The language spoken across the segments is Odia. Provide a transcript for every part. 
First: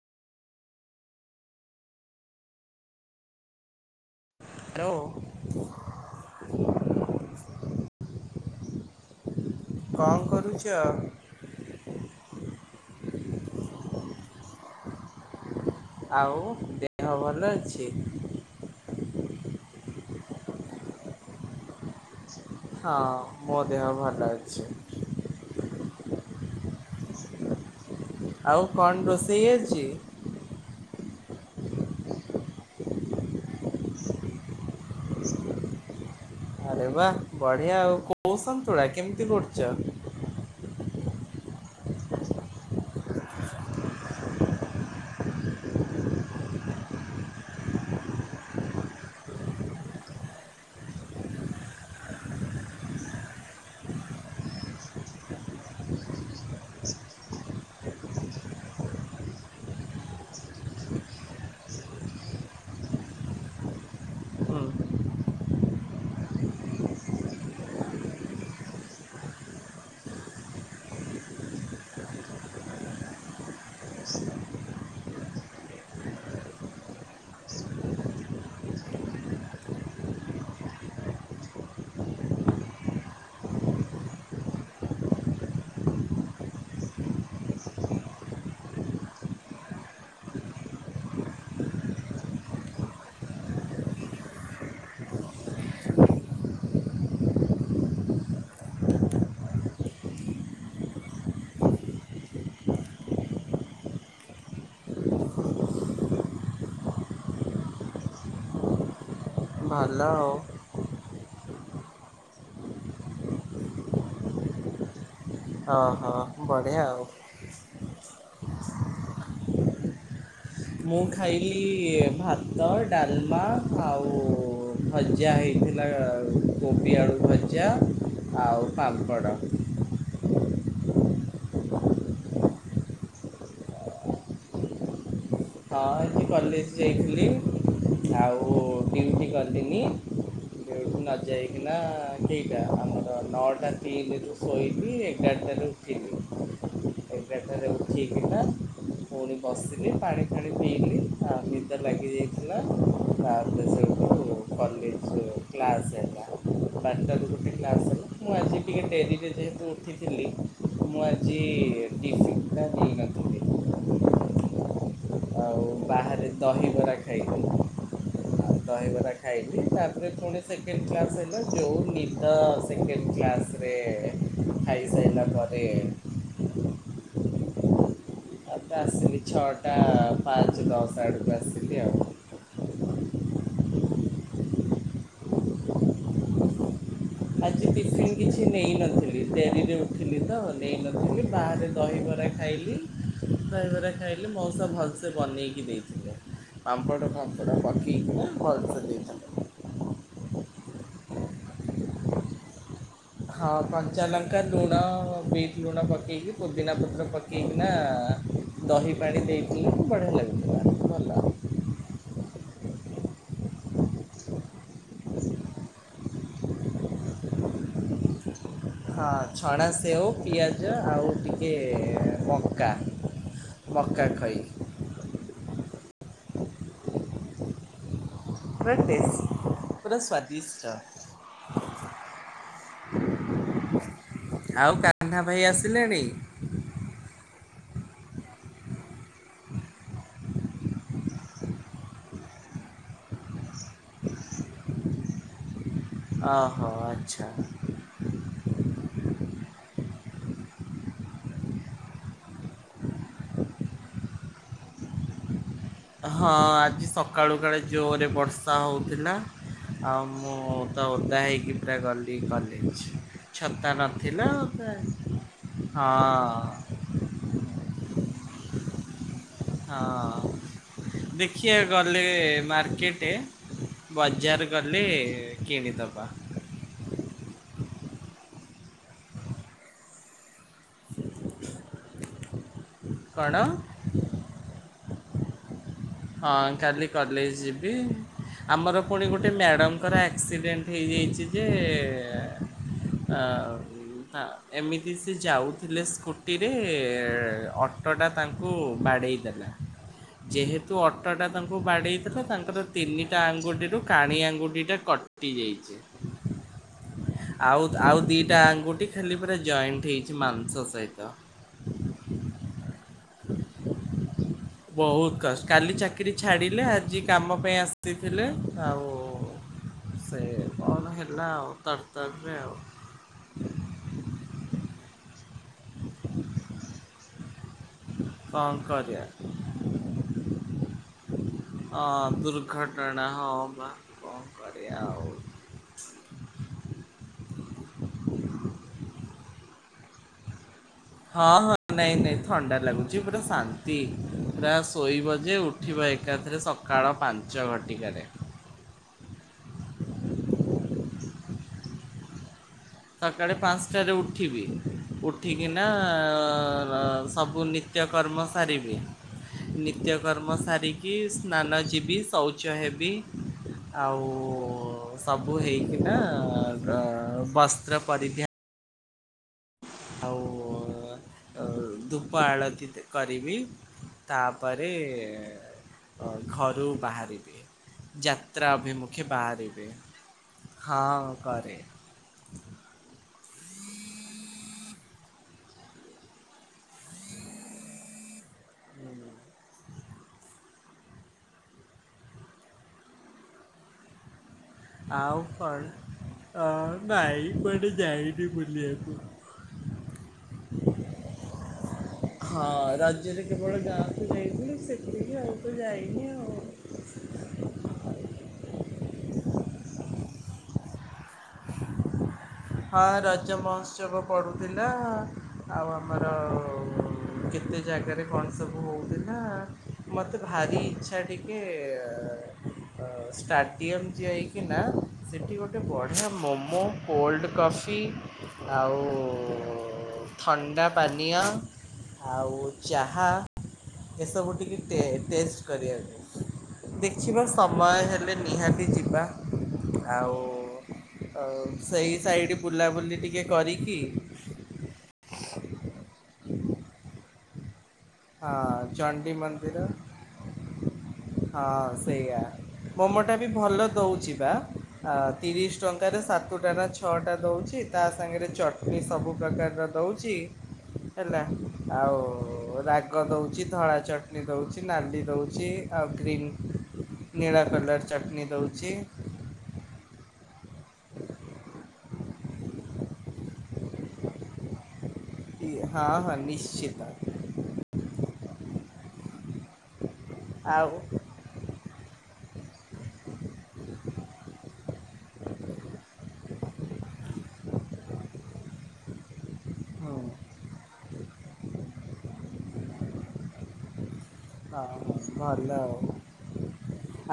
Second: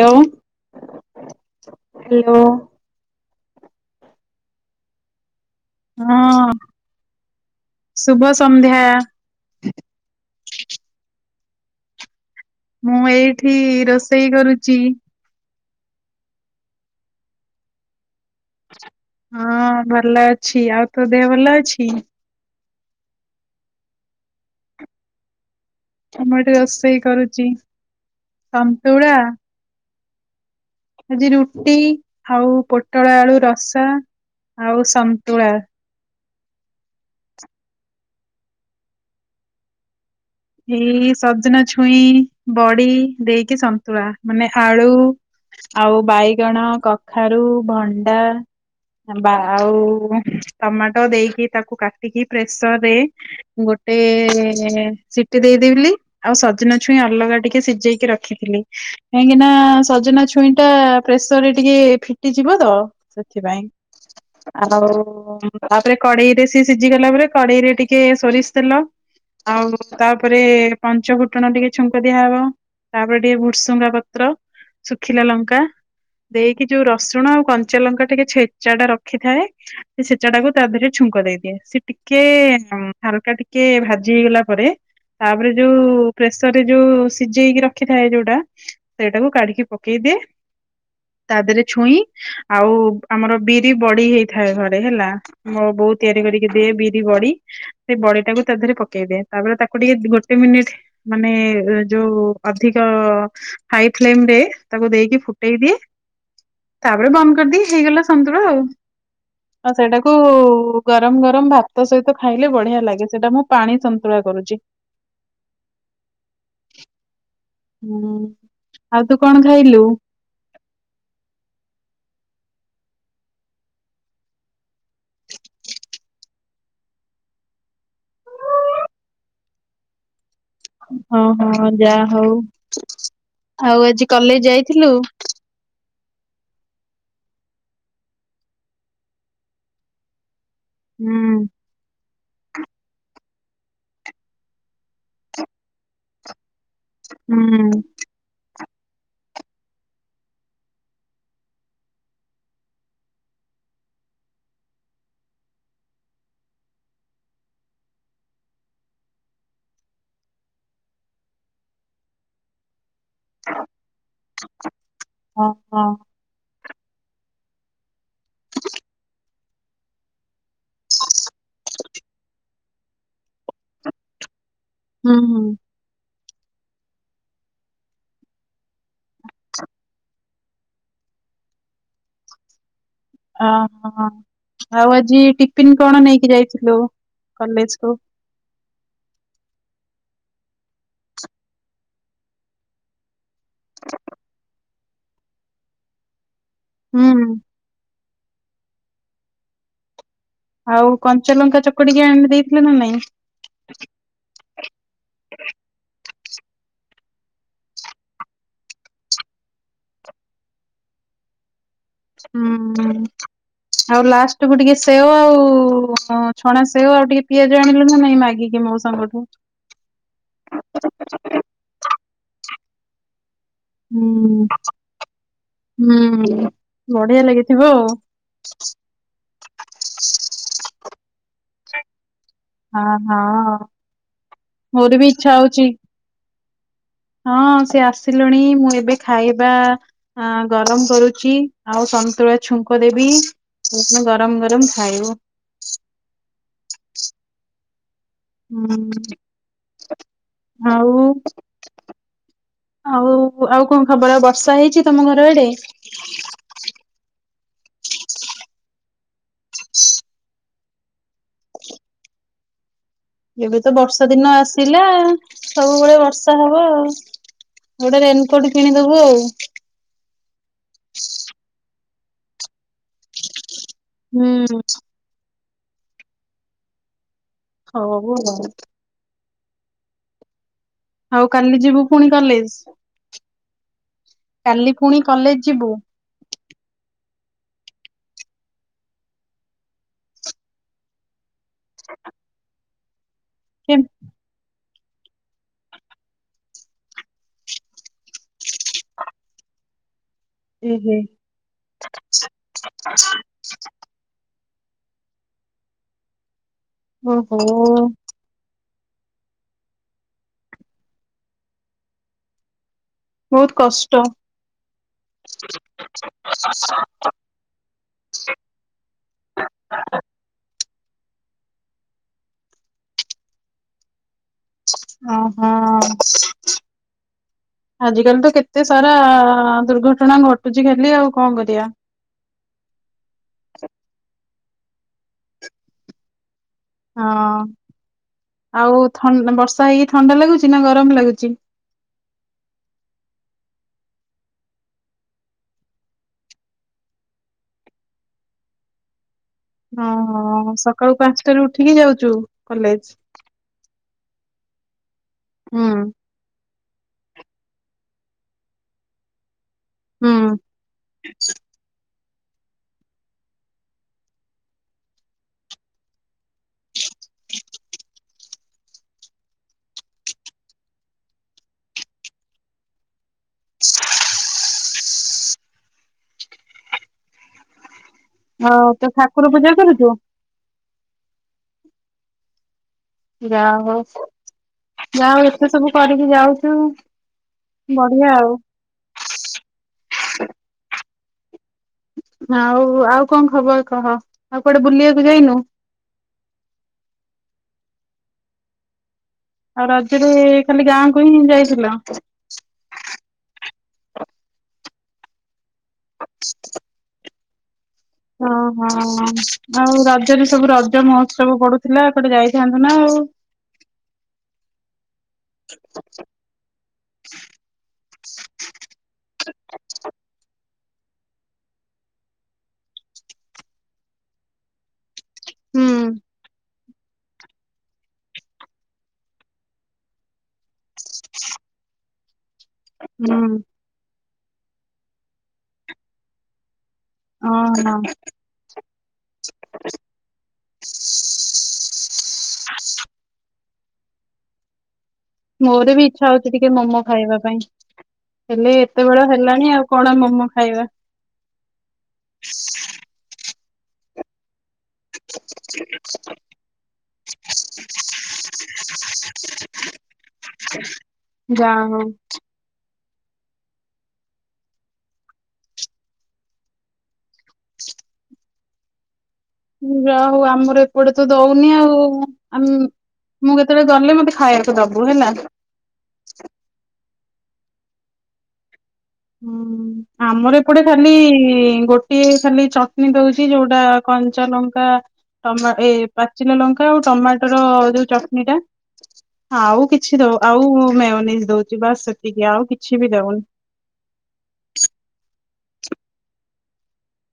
ଲୋ ହାଲୋ ହ୍ୟାଲୋ। ହଁ ଶୁଭ ସନ୍ଧ୍ୟା। କଁ କରୁଚ? ମୁଁ ଏଇଠି ରୋଷେଇ କରୁଚି। ଆଉ ଦେହ ଭଲ ଅଛି? ହଁ ଭଲ ଅଛି ଆଉ ତୋ ଦେହ ଭଲ ଅଛି? ହଁ ମୋ ଦେହ ଭଲ ଅଛି। ମୁଁ ଏଠି ରୋଷେଇ କରୁଚି ସନ୍ତୁଳାା କେଜିି [inaudible] ଆଜି ରୁଟି ଆଉ ପୋଟଳ ଆଳୁ ରସା ଆଉ ସନ୍ତୁଳା। ଆରେ ବା ବଢିଆ ଆଉ କୋଉ ସନ୍ତୁଳା କେମିତି କରୁଚ? ଏଇ ସଜନା ଛୁଇଁ ବଡି ଦେଇକି ସନ୍ତୁଳା ମାନେ ଆଳୁ ଆଉ ବାଇଗଣ କଖାରୁ ଭଣ୍ଡା ବା ଆଉ ଟମାଟ ଦେଇକି ତାକୁ କାଟିକି ପ୍ରେସର୍ ରେ ଗୋଟେ ସି ଟି ଦେଇଦେଲି ଆଉ ସଜନା ଛୁଇଁ ଅଲଗା ଟିକେ ସିଜେଇକି ରଖିଥିଲି କାହିଁକିନା ସଜନା ଛୁଇଁ ଟା ପ୍ରେସର୍ ରେ ଟିକେ ଫିଟିଯିବ ତ ସେଥିପାଇଁ ହୁଁ ଆଉ ଓ ତାପରେ କଡେଇରେ ସିଏ ସିଝି ଗଲା ପରେ କଡେଇ ରେ ଟିକେ ସୋରିଷ ତେଲ ଆଉ ତାପରେ ପଞ୍ଚ ଫୁଟଣ ଟିକେ ଛୁଙ୍କ ଦିଆହବ ତାପରେ ଟିକେ ଭୂର୍ସୁଙ୍ଗା ପତ୍ର ଶୁଖିଲା ଲଙ୍କା ଦେଇକି ଯୋଉ ରସୁଣ ଆଉ କଞ୍ଚାଲଙ୍କା ଟିକେ ଛେଚା ଟା ରଖିଥାଏ ସେ ଛେଚା ଟାକୁ ତା ଦେହରେ ଛୁଙ୍କ ଦେଇଦିଏ। ସେ ଟିକେ ହାଲକା୍ ଟିକେ ଭାଜି ହେଇଗଲା ପରେ ତାପରେ ଯୋଉ ପ୍ରେସର୍ ରେ ଯୋଉ ସିଜେଇକି ରଖିଥାଏ ଯୋଉଟା ସେଟାକୁ କାଢ଼ିକି ପକେଇଦିଏ ତା ଦେରେ ଛୁଇଁ ଆଉ ଆମର ବିରି ବଡ଼ି ହେଇଥାଏ ଘରେ ହେଲା ମୋ ବୋଉ ତିଆରି କରିକି ଦିଏ ବିରି ବଡ଼ି ସେ ବଡି ଟାକୁ ତା ଦେହରେ ପକେଇଦିଏ ତାପରେ ତା କୁ ଟିକେ ଗୋଟେ ମିନିଟ୍ ମାନେ ଯୋଉ ଅଧିକ ହାଇ ଫ୍ଲେମ୍ ରେ ତାକୁ ଦେଇକି ଫୁଟେଇ ଦିଏ ତାପରେ ବନ୍ଦ କରିଦିଏ ହେଇଗଲା ସନ୍ତୁଳା ଆଉ ଆଉ ଭଲ ସେଇଟାକୁ ଆଉ। ଗରମ ଗରମ ଭାତ ସହିତ ଖାଇଲେ ବଢ଼ିଆ ଲାଗେ ସେଇଟା ମୁଁ ପାଣି ସନ୍ତୁଳା କରୁଚି। ହଁ ହଁ ବଢ଼ିଆ ଆଉ ହୁଁ ଆଉ ତୁ କଣ ଖାଇଲୁ? ମୁଁ ଖାଇଲି ଭାତ ଡାଲମା ଆଉ ଭଜା ହେଇଥିଲା କୋବି ଆଳୁ ଭଜା ଆଉ ପାମ୍ପଡ଼। ହଁ ହଁ ଯାଆ ହଉ ଆଉ ଆଜି କଲେଜ ଯାଇଥିଲୁ। ହଁ ଏଠି କଲେଜ ଯାଇଥିଲି ଆଉ ଡ୍ୟୁଟି ଗଲିିନି। ଡ୍ୟୁଟି ହୁଁ ନଯାଇ କି ନା କେଇଟା ଆମର ନଅଟା ତିନିରୁ ଶୋଇବି ଏଗାରଟାରେ ଉଠିବି। ଏଗାର ହୁଁ ଟାରେ ଉଠିକି ନା ପୁଣି ବସିଲି ପାଣି ପାଣି ପିଇଲି ଆଉ ନିଦ ଲାଗିଯାଇଥିଲା ଆଉ ସେଉ କଲେଜରୁ କ୍ଲାସ ହେଲା ବା ତାର ଗୋଟେ କ୍ଲାସ ହେଲା ମୁଁ ଆଜି ଟିକେ ଡେରିରେ ଯେହେତୁ ଉଠିଥିଲି ମୁଁ ଆଜି ଟିଫିନ୍ ଟା ନେଇନଥିଲି। [inaudible] ହଁ ମୁ ହଁ। ବାହାରେ ଦହିବରା ଖାଇଲି ଆଉ ଦହିବରା ଖାଇଲି ତାପରେ ପୁଣି ସେକେଣ୍ଡ କ୍ଲାସ୍ ହେଲା ଯେଉ ନିଦ ସେକେଣ୍ଡ କ୍ଲାସ୍ ରେ ଖାଇ ହୁଁ। ସାଇଲା ହୁଁ। ପରେ ସେଇ ଛଅଟା ପାଞ୍ଚେ ଦଶଆଡକୁ ଆସିଲି ଆଉ ଅ ହଁ ଆଉ ଆଜି ଟିଫିନ କଣ ନେଇକି ଯାଇଥିଲୁ ଆଜି କଲେଜ କୁ। ଟିଫିନ୍ କିଛି ନେଇନଥିଲି ଟେ ନିଜେ ଉଠିଲି ତ ନେଇନଥିଲି ବାହାରେ ଦହିବରା ଖାଇଲି ଦହିବରା ଖାଇଲି ମଉସା ଭଲସେ ବନେଇକି ଦେଇଥିଲେ। ପାମ୍ପଡ ହୁଁ। ଫାମ୍ପଡ ପଖି କିଣା ଭଲ ସେ ଦେଇଚନ୍ତି। ଆଉ କଞ୍ଚାଲଙ୍କା ଚକଟିକି ଆଣି ଦେଇଥିଲେ ନା ନାଇଁ ହିଁ କଞ୍ଚାଲଙ୍କା ଲୁଣ ବିଟ ଲୁଣ ପକେଇକି ପୁଦିନା ପତ୍ର ପକେଇକିନା ଦହି ପାଣି ଦେଇଥିଲେ ବଢ଼ିଆ ଲାଗୁଥିଲା ଭଲ। ହୁଁ। ଆଉ ଲାଷ୍ଟେକୁୁ ଟିକେ ସେଓ ଆଉ ଛଣା ସେଓ ଆଉ ଟିକେ ପିଆଜ ଆଣିଲୁ ନା ନାଇଁ ମାଗିକି। କି ମୋଉ ସାଙ୍ଗ ଟୁ। ହଁ ଛଣା ସେଉ ପିଆଜ ଆଉ ଟିକେ ମକା ମକା ଖଇ ହୁଁ ହୁଁ ବଢିଆ ଲାଗିଥିବ ଆଉ। ପୁରା ଟେଷ୍ଟି ପୁରା ସ୍ଵାଦିଷ୍ଟ। ହଁ ହଁ। ଆଉ ମୋର ବି କାହ୍ନା ଇଚ୍ଛା ଭାଇ ହଉଛି ଆସିଲେଣି? ହଁ ସେ ଆସିଲଣି ମୁଁ ଏବେ ଖାଇବା ଆ ଗରମ କରୁଛି ଆଉ ସନ୍ତୁଳା ଛୁଙ୍କ ଦେବି। ଗରମ ଗରମ ଖାଇଵୁ। ଓ ହୋ ଆଚ୍ଛା। ହଁ ଆଉ ଆଉ ଆଉ କଣ ଖବର? ବର୍ଷା ହେଇଛି ତମ ଘର ଆଡେ। ହଁ ଆଜି ସ ସକାଳୁ କାଳେ ଜୋରେ ବର୍ଷା ହେଉଥିଲା। ଆଉ ମୁଁ ତ ଓଦା ହେଇକି ପୁରା ଗଲି କଲେଜେ। ଏବେ ତ ବର୍ଷା ଦିନ ଆସିଲା ସବୁବେଳେ ବର୍ଷା ହବ ହଁ ଆଉ। ଗୋଟେ ରେନ୍ କୋଟ୍ କିଣିଦବୁ ଆଉ। ହଁ ଦେଖିବା ଗଲେ ମାର୍କେଟେ। ବଜାର ହୁଁ ଗଲେ କିଣିଦବା। [unintelligible] ଆଉ, କାଲି ଯିବୁ ପୁଣି କଲେଜ୍? କଣ? କାଲି ପୁଣି କଲେଜ୍ ଯିବୁ? ହଁ, କାଲି କଲେଜ୍ ଯିବି। ଆମର ପୁଣି ଗୋଟେ ମ୍ୟାଡ଼ମଙ୍କର ଆକ୍ସିଡେଣ୍ଟ ହେଇଯାଇଛି ଯେ ଆଉ କେନ୍ ହଁ ଏମିତି ସେ ଯାଉଥିଲେ ସ୍କୁଟିରେ, ଅଟୋଟା ତାଙ୍କୁ ବାଡ଼େଇ ଦେଲା ଯେହେତୁ ଏହେ ଅଟୋଟା ତାଙ୍କୁ ବାଡ଼େଇଥିଲା। ତାଙ୍କର ତିନିଟା ଆଙ୍ଗୁଠିରୁ କାଣି ଆଙ୍ଗୁଠି ଟା କଟି ଯାଇଛି। ଓହୋ ଆଉ, ଆଉ ଦିଟା ଆଙ୍ଗୁଠି ଖାଲି ପୁରା ଜଏଣ୍ଟ ହେଇଛି ମାଂସ ସହିତ। ବହୁତ କଷ୍ଟ। ବହୁତ କଷ୍ଟ କାଲି ଚାକିର ଛାଡ଼ିଲେ, ଆଜି କାମ ପାଇଁ ଆସିଥିଲେ। ଆଉ ସେ କଣ ହେଲା ଆଉ, ତରତରରେ ଆଉ। ଓ, ହଁ। ଆଜିକାଲି ତ କଣ କେତେ ସାରା କରିବା ଦୁର୍ଘଟଣା ଘଟୁଛି ଖାଲି ଆଉ କଣ କରିବା? ହଁ, ଦୁର୍ଘ ଟଣା ହଁ ବା, କଣ କରିବା ଆଉ। ହଁ, ଆଉ ଥନ୍ ନା ବର୍ଷା ହେଇକି ଥଣ୍ଡା ଲାଗୁଛି ନା ଗରମ ଲାଗୁଚି। ହଁ ହଁ ନାଇଁ ନାଇଁ ଥଣ୍ଡା ଲାଗୁଛି। ପୁରା ଶାନ୍ତି ପୁରା ଶୋଇବ ଯେ ଉଠିବ ଏକାଥରେ ସ କାଳ ପାଞ୍ଚ ଘଟିକାରେ। ହଁ, ହଁ ସ କାଳୁ ପାନ୍ସଟାରୁ ଉଠିକି ଯାଉଚୁ କଲେଜ୍? ସକାଳେ ପାନ୍ସଟାରେ ଉଠିବି, ଉଠିକିନା ହୁଁ ଅ, ବା ସବୁ ବୁ ନିତ୍ୟ କର୍ମ ସାରିବି। ନି ହୁଁ ତ୍ୟକର୍ମ ସାରିକି ସ୍ନାନ ଯିବି, ଶୌଚ ହେବି। ଆଉ ସବୁ ହେଇକିନା ର-ବସ୍ତ୍ର ପରିଦ୍ଧ୍ୟା ଆଉ ଅ, ଆଉ ଧୂପ ଆଳତି କରିବି। ହ [unintelligible] ତାପରେ ଅ, ଘରୁ ବାହାରିବି। ଯାତ୍ରା ଆଉ ତ ଅଭିମୁଖେ ଠାକୁର ପୂଜା ବାହାରିବେ। କରୁଛୁ ହଁ କରେ। ଯା ହଉ। ଯାହା ହୋଉ ଏତେ ସବୁ କରିକି ଯାଉଛୁ। ବଢ଼ିଆ ଆଉ। ଆଉ ଆଉ କଣ ଖବର କହ? ଆଉ କୁଆଡ଼େ ବୁଲିବାକୁ ଯାଇନୁ? କଣ? ଅ, ନାଇଁ କୁଆଡ଼େ ଯାଇନି ବୁଲିବାକୁ। ଆଉ ରଜରେ ଖାଲି ଗାଁକୁ ହିଁ ଯାଇଥିଲ? ହଁ ରଜରେ କେବଳ ଗାଁକୁ ଯାଇଥିଲି, ସେତିକି ଆଉ ତ ଯା ହଁ, ହଁ ଆଉ ରଜରେ ସବୁ ରଜ ମହୋତ୍ସବ ପଡୁ ଥିଲା ଏପଟେ ଯାଇଥାନ୍ତ ନା ହଁ ଆଉ? ରଜ ମହୋତ୍ସବ ପଡ଼ୁଥିଲା ଆଉ ଆମର। କେତେ ଜାଗାରେ କଣ ସବୁ ହଉଥିଲା ମୋତେ ଭାରି ଇଚ୍ଛା ଟିକେ ଷ୍ଟାଡିୟମ୍ ଯାଇକିନା ସେଠି ଗୋଟେ ବଢ଼ିଆ ହୁଁ ମୋମୋ କୋଲ୍ଡ କଫି ଆଉ ଥଣ୍ଡା ପାନୀୟ। ଆଉ ଚାହା ଏସବୁ ଟିକେ ଟେଷ୍ଟ କରିବା କରିବାର ଥିଲା। ଅଛିବା ଓହୋ ସମୟ ହେଲେ ନିହାତି ଯିବା ଆଉ। ସେଇ ସାଇଡ୍ ବୁଲାବୁଲି ଟିକେ କରିକି। ମୋର ବି ଇଚ୍ଛା ହଉଛି ଟିକେ ମୋମୋ ଖାଇବା ପାଇଁ। ହେଲେ ହଁ ଏତେ ବେଳ ଚଣ୍ଡୀ ହେଲାଣି ମନ୍ଦିର ଆଉ କଣ ମମୋ ଖାଇବା? ହଁ ସେଇଆ ମୋମୋଟା ବି ଭଲ ଦେଉଛି ବା। ଆ ତିରିଶ ଟଙ୍କାରେ ସାତଟା ନା ଛଅଟା ଦଉଛି ତା ସାଙ୍ଗରେ ଚଟନି ସବୁ ପ୍ରକାରର ଦଉଛି। ହେଲା ଯା ହଉ। ଆଉ। ରାଗ ଦଉଛି ଧଳା ଚଟଣି ଦଉଛି ନାଲି ଦଉଛି ଆଉ ଗ୍ରୀନ୍। ନୀଳ କଲର୍ ଚଟଣି ଦେଉଛି। ଯା ହଉ ଆମର ଏପଟେ ତ ଦଉନି ଆଉ। ମୁଁ କେତେବେଳେ ଗଲେ ମତେ ଖାଇବାକୁ ଦବୁ ହେଲା। ହଁ ହଁ ନିଶ୍ଚିତ। ହୁଁ ଆମର ଏପଟେ ଆଉ ଖାଲି ଗୋଟେ। ଗୋଟିଏ ଖାଲି ଚଟଣି ଦଉଛି ଯୋଉଟା କଞ୍ଚା ଲଙ୍କା। ଟମାଟୋ ପାଚିଲା ଲଙ୍କା ଆଉ ଟମାଟୋର ଯୋଉ ଚଟନି ଟା ଆଉ ହୁଁ କିଛି ଦଉ ଆଉ ମିଅନିଜ ଦଉଛି ବାସ୍ ସେତିକି ଆଉ କିଛି ବି ଦେଉନି। ହଁ ଭଲ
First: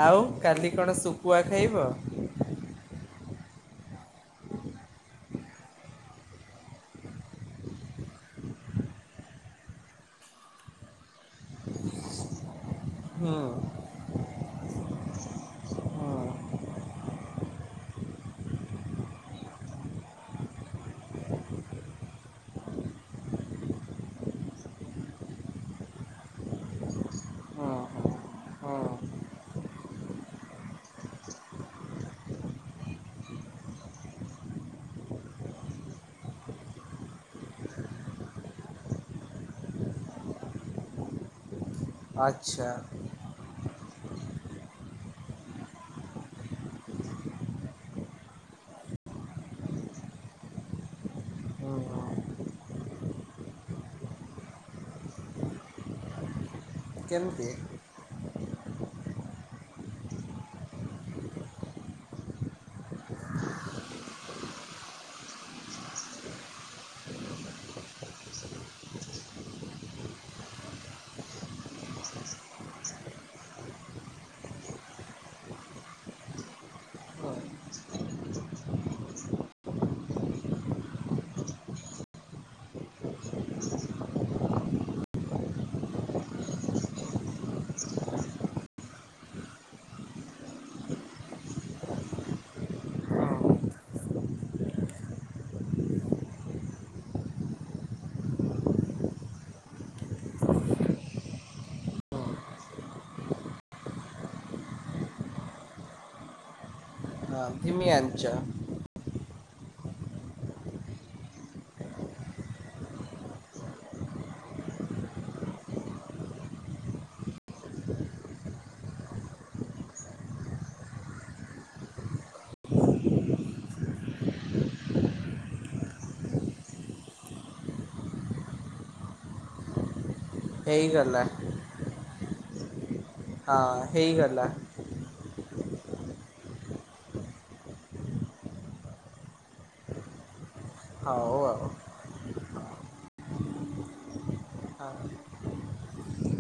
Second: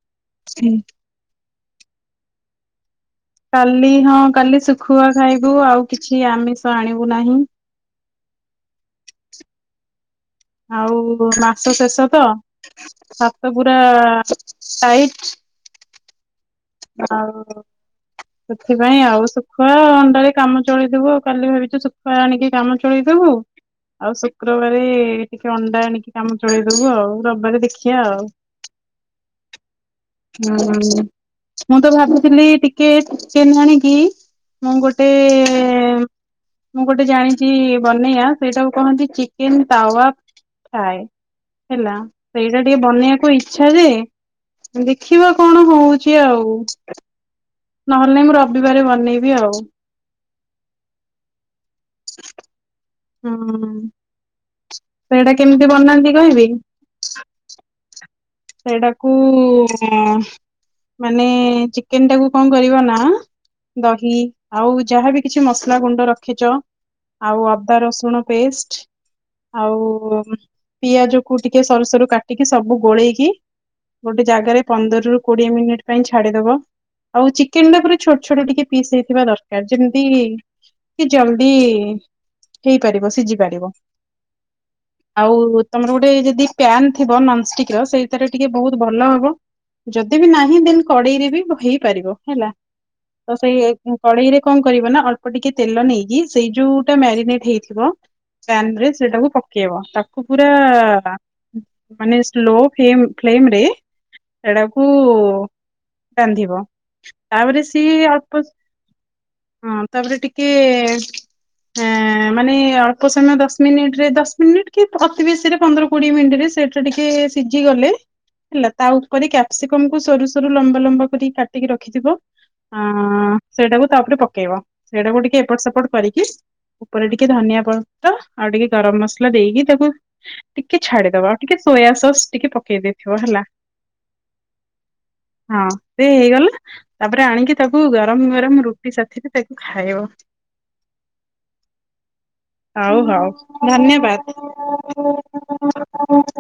ଆଉ କାଲି କଣ ଶୁଖୁଆ ଖାଇବ? କାଲି ହଁ କାଲି ଶୁଖୁଆ ଖାଇବୁ ଆଉ କିଛି ଆମିଷ ଆଣିବୁ ନାହିଁ। ଆଉ ମା ମାସ ଶେଷ ତ ହୁଁ ହାତ ପୁରା ଟାଇଟ୍। ହୁଁ ଆଉ ସେଥିପାଇଁ ଆଉ ଶୁଖୁଆ ଅଣ୍ଡାରେ କାମ ଚଳେଇଦବୁ ଆଉ କାଲି ଭାବିଛୁ ଶୁଖୁଆ ଆଣିକି କାମ ଚଳେଇଦବୁ। ଆଉ ଶୁକ୍ରବାର ଟିକେ ଅଣ୍ଡା ଆଣିକି କାମ ଚଳେଇଦବୁ ଆଉ ରବିବାର ଦେଖିବା ଆଉ। ହଁ। ହଁ ମୁଁ ତ ଭାବୁଥିଲି ଟିକେ ଚିକେନ ଆଣିକି। ମୁଁ ଗୋଟେ ମୁଁ ଗୋଟେ ଜାଣିଛି ବନେଇବା ସେଇଟାକୁ କୁହନ୍ତି ଚିକେନ ତାୱା। ହେଲା ସେଇଟା ଆଚ୍ଛା ଟିକେ ବନେଇବାକୁ ଇଚ୍ଛା ଯେ। ଦେଖିବା କଣ ହଉଛି ଆଉ? ନହେଲେ ମୁଁ ରବିବାରେ ବନେଇବି ଆଉ। ହୁଁ ହୁଁ ହୁଁ ସେଇଟା କେମିତି ବନାନ୍ତି କହିବି? କେମତିି? ସେଇଟାକୁ ମାନେ ଚିକେନ୍ ଟାକୁ କଣ କରିବ ନା? ଦହି ଆଉ ଯାହାବି କିଛି ମସଲା ଗୁଣ୍ଡ ରଖିଛ। ଆଉ ଅଦା ରସୁଣ ପେଷ୍ଟ। ଆଉ ପିଆଜକୁ ଟିକେ ସରୁ ସରୁ କାଟିକି ସବୁ ଗୋଳେଇକି- ଗୋଟେ ଜାଗାରେ ପନ୍ଦରରୁୁ କୋଡିଏ ମିନିଟ୍ ପାଇଁ ଛାଡିଦବ। ଆଉ ଚିକେନ୍ ଟା ପୁରା ଛୋଟ ଛୋଟ ଟିକେ ପିସ୍ ହେଇଥିବା ଦରକାର ଯେମିତି- କି ଜଲଦି ହେଇପାରିବ ସିଝି ପାରିବ। ଆଉ ତମର ଗୋଟେ ଯଦି ପ୍ୟାନ ଥିବ ନନଷ୍ଟିକ ର ସେଇ- ତରେ ଟିକେ ବହୁତ ଭଲ ହବ ଯଦି ବି ନାହିଁ ଦେନ୍ କଡେଇରେ ବି ହେଇପାରିବ ହେଲା। ହୁଁ ତ ସେଇ କଡେଇରେ କଣ କରିବ ନା ଅଳ୍ପ ଟିକେ ତେଲ ନେଇକି ସେଇ ଯୋଉଟା ମ୍ୟାରିନେଟ ହେଇଥିବ- ପ୍ୟାନ ରେ ସେଟାକୁ ପକେଇବ ତାକୁ ପୁରା ବା ମାନେ ସ୍ଲୋ- ଫେମ ଫେଲ୍ମ ରେ ସେଡାକୁ ରାନ୍ଧିବ। ହଁ ତାପରେ ଧିମି ସିଏ ଆଞ୍ଚ ଅଳ୍ପସ୍ ହଁ ତାପରେ ଟିକେ ହଁ ମାନେ ଅଳ୍ପ ସମୟ ଦଶ ମିନିଟରେ ଦଶ ମିନିଟ କି ଅତିିବେଶୀରେ ପନ୍ଦର କୋଡିଏ ମିନିଟ ରେ ସେ ସେ ଟିକେ ସିଝି ଗଲେ ହେଲା ତା ଉପରେ କ୍ୟାପସିକମ କୁ ସରୁ ସରୁ ଲମ୍ବା ଲମ୍ବା କରି କାଟିକି ରଖିଥିବ ଅ ସେଇଟାକୁ ତାପରେ ପକେଇବ ସେଇଟାକୁ ଟିକେ ଏପଟ ସେପଟ କରିକି ଉପରେ ଟିକେ ଧନିଆ ପତ୍ର ଆଉ ଟିକେ ଗରମ ମସଲା ଦେଇକି ତାକୁ- ଟିକେ ହେଇଗଲା ଛାଡିଦବା ଆଉ ଟିକେ ସୋୟା ସସ୍ ଟିକେ ପକେଇଦେ- ହଁ ହେଇଗଲା। ହଁ ସେ ହେଇଗଲା। ତାପରେ ଆଣିକି ତାକୁ ଗରମ ଗରମ ରୁଟି ସାଥିରେ ତାକୁ ଖାଇବ। ହଉ ଆଉ। ହଉ ହଉ ହଁ। ଧନ୍ୟବାଦ।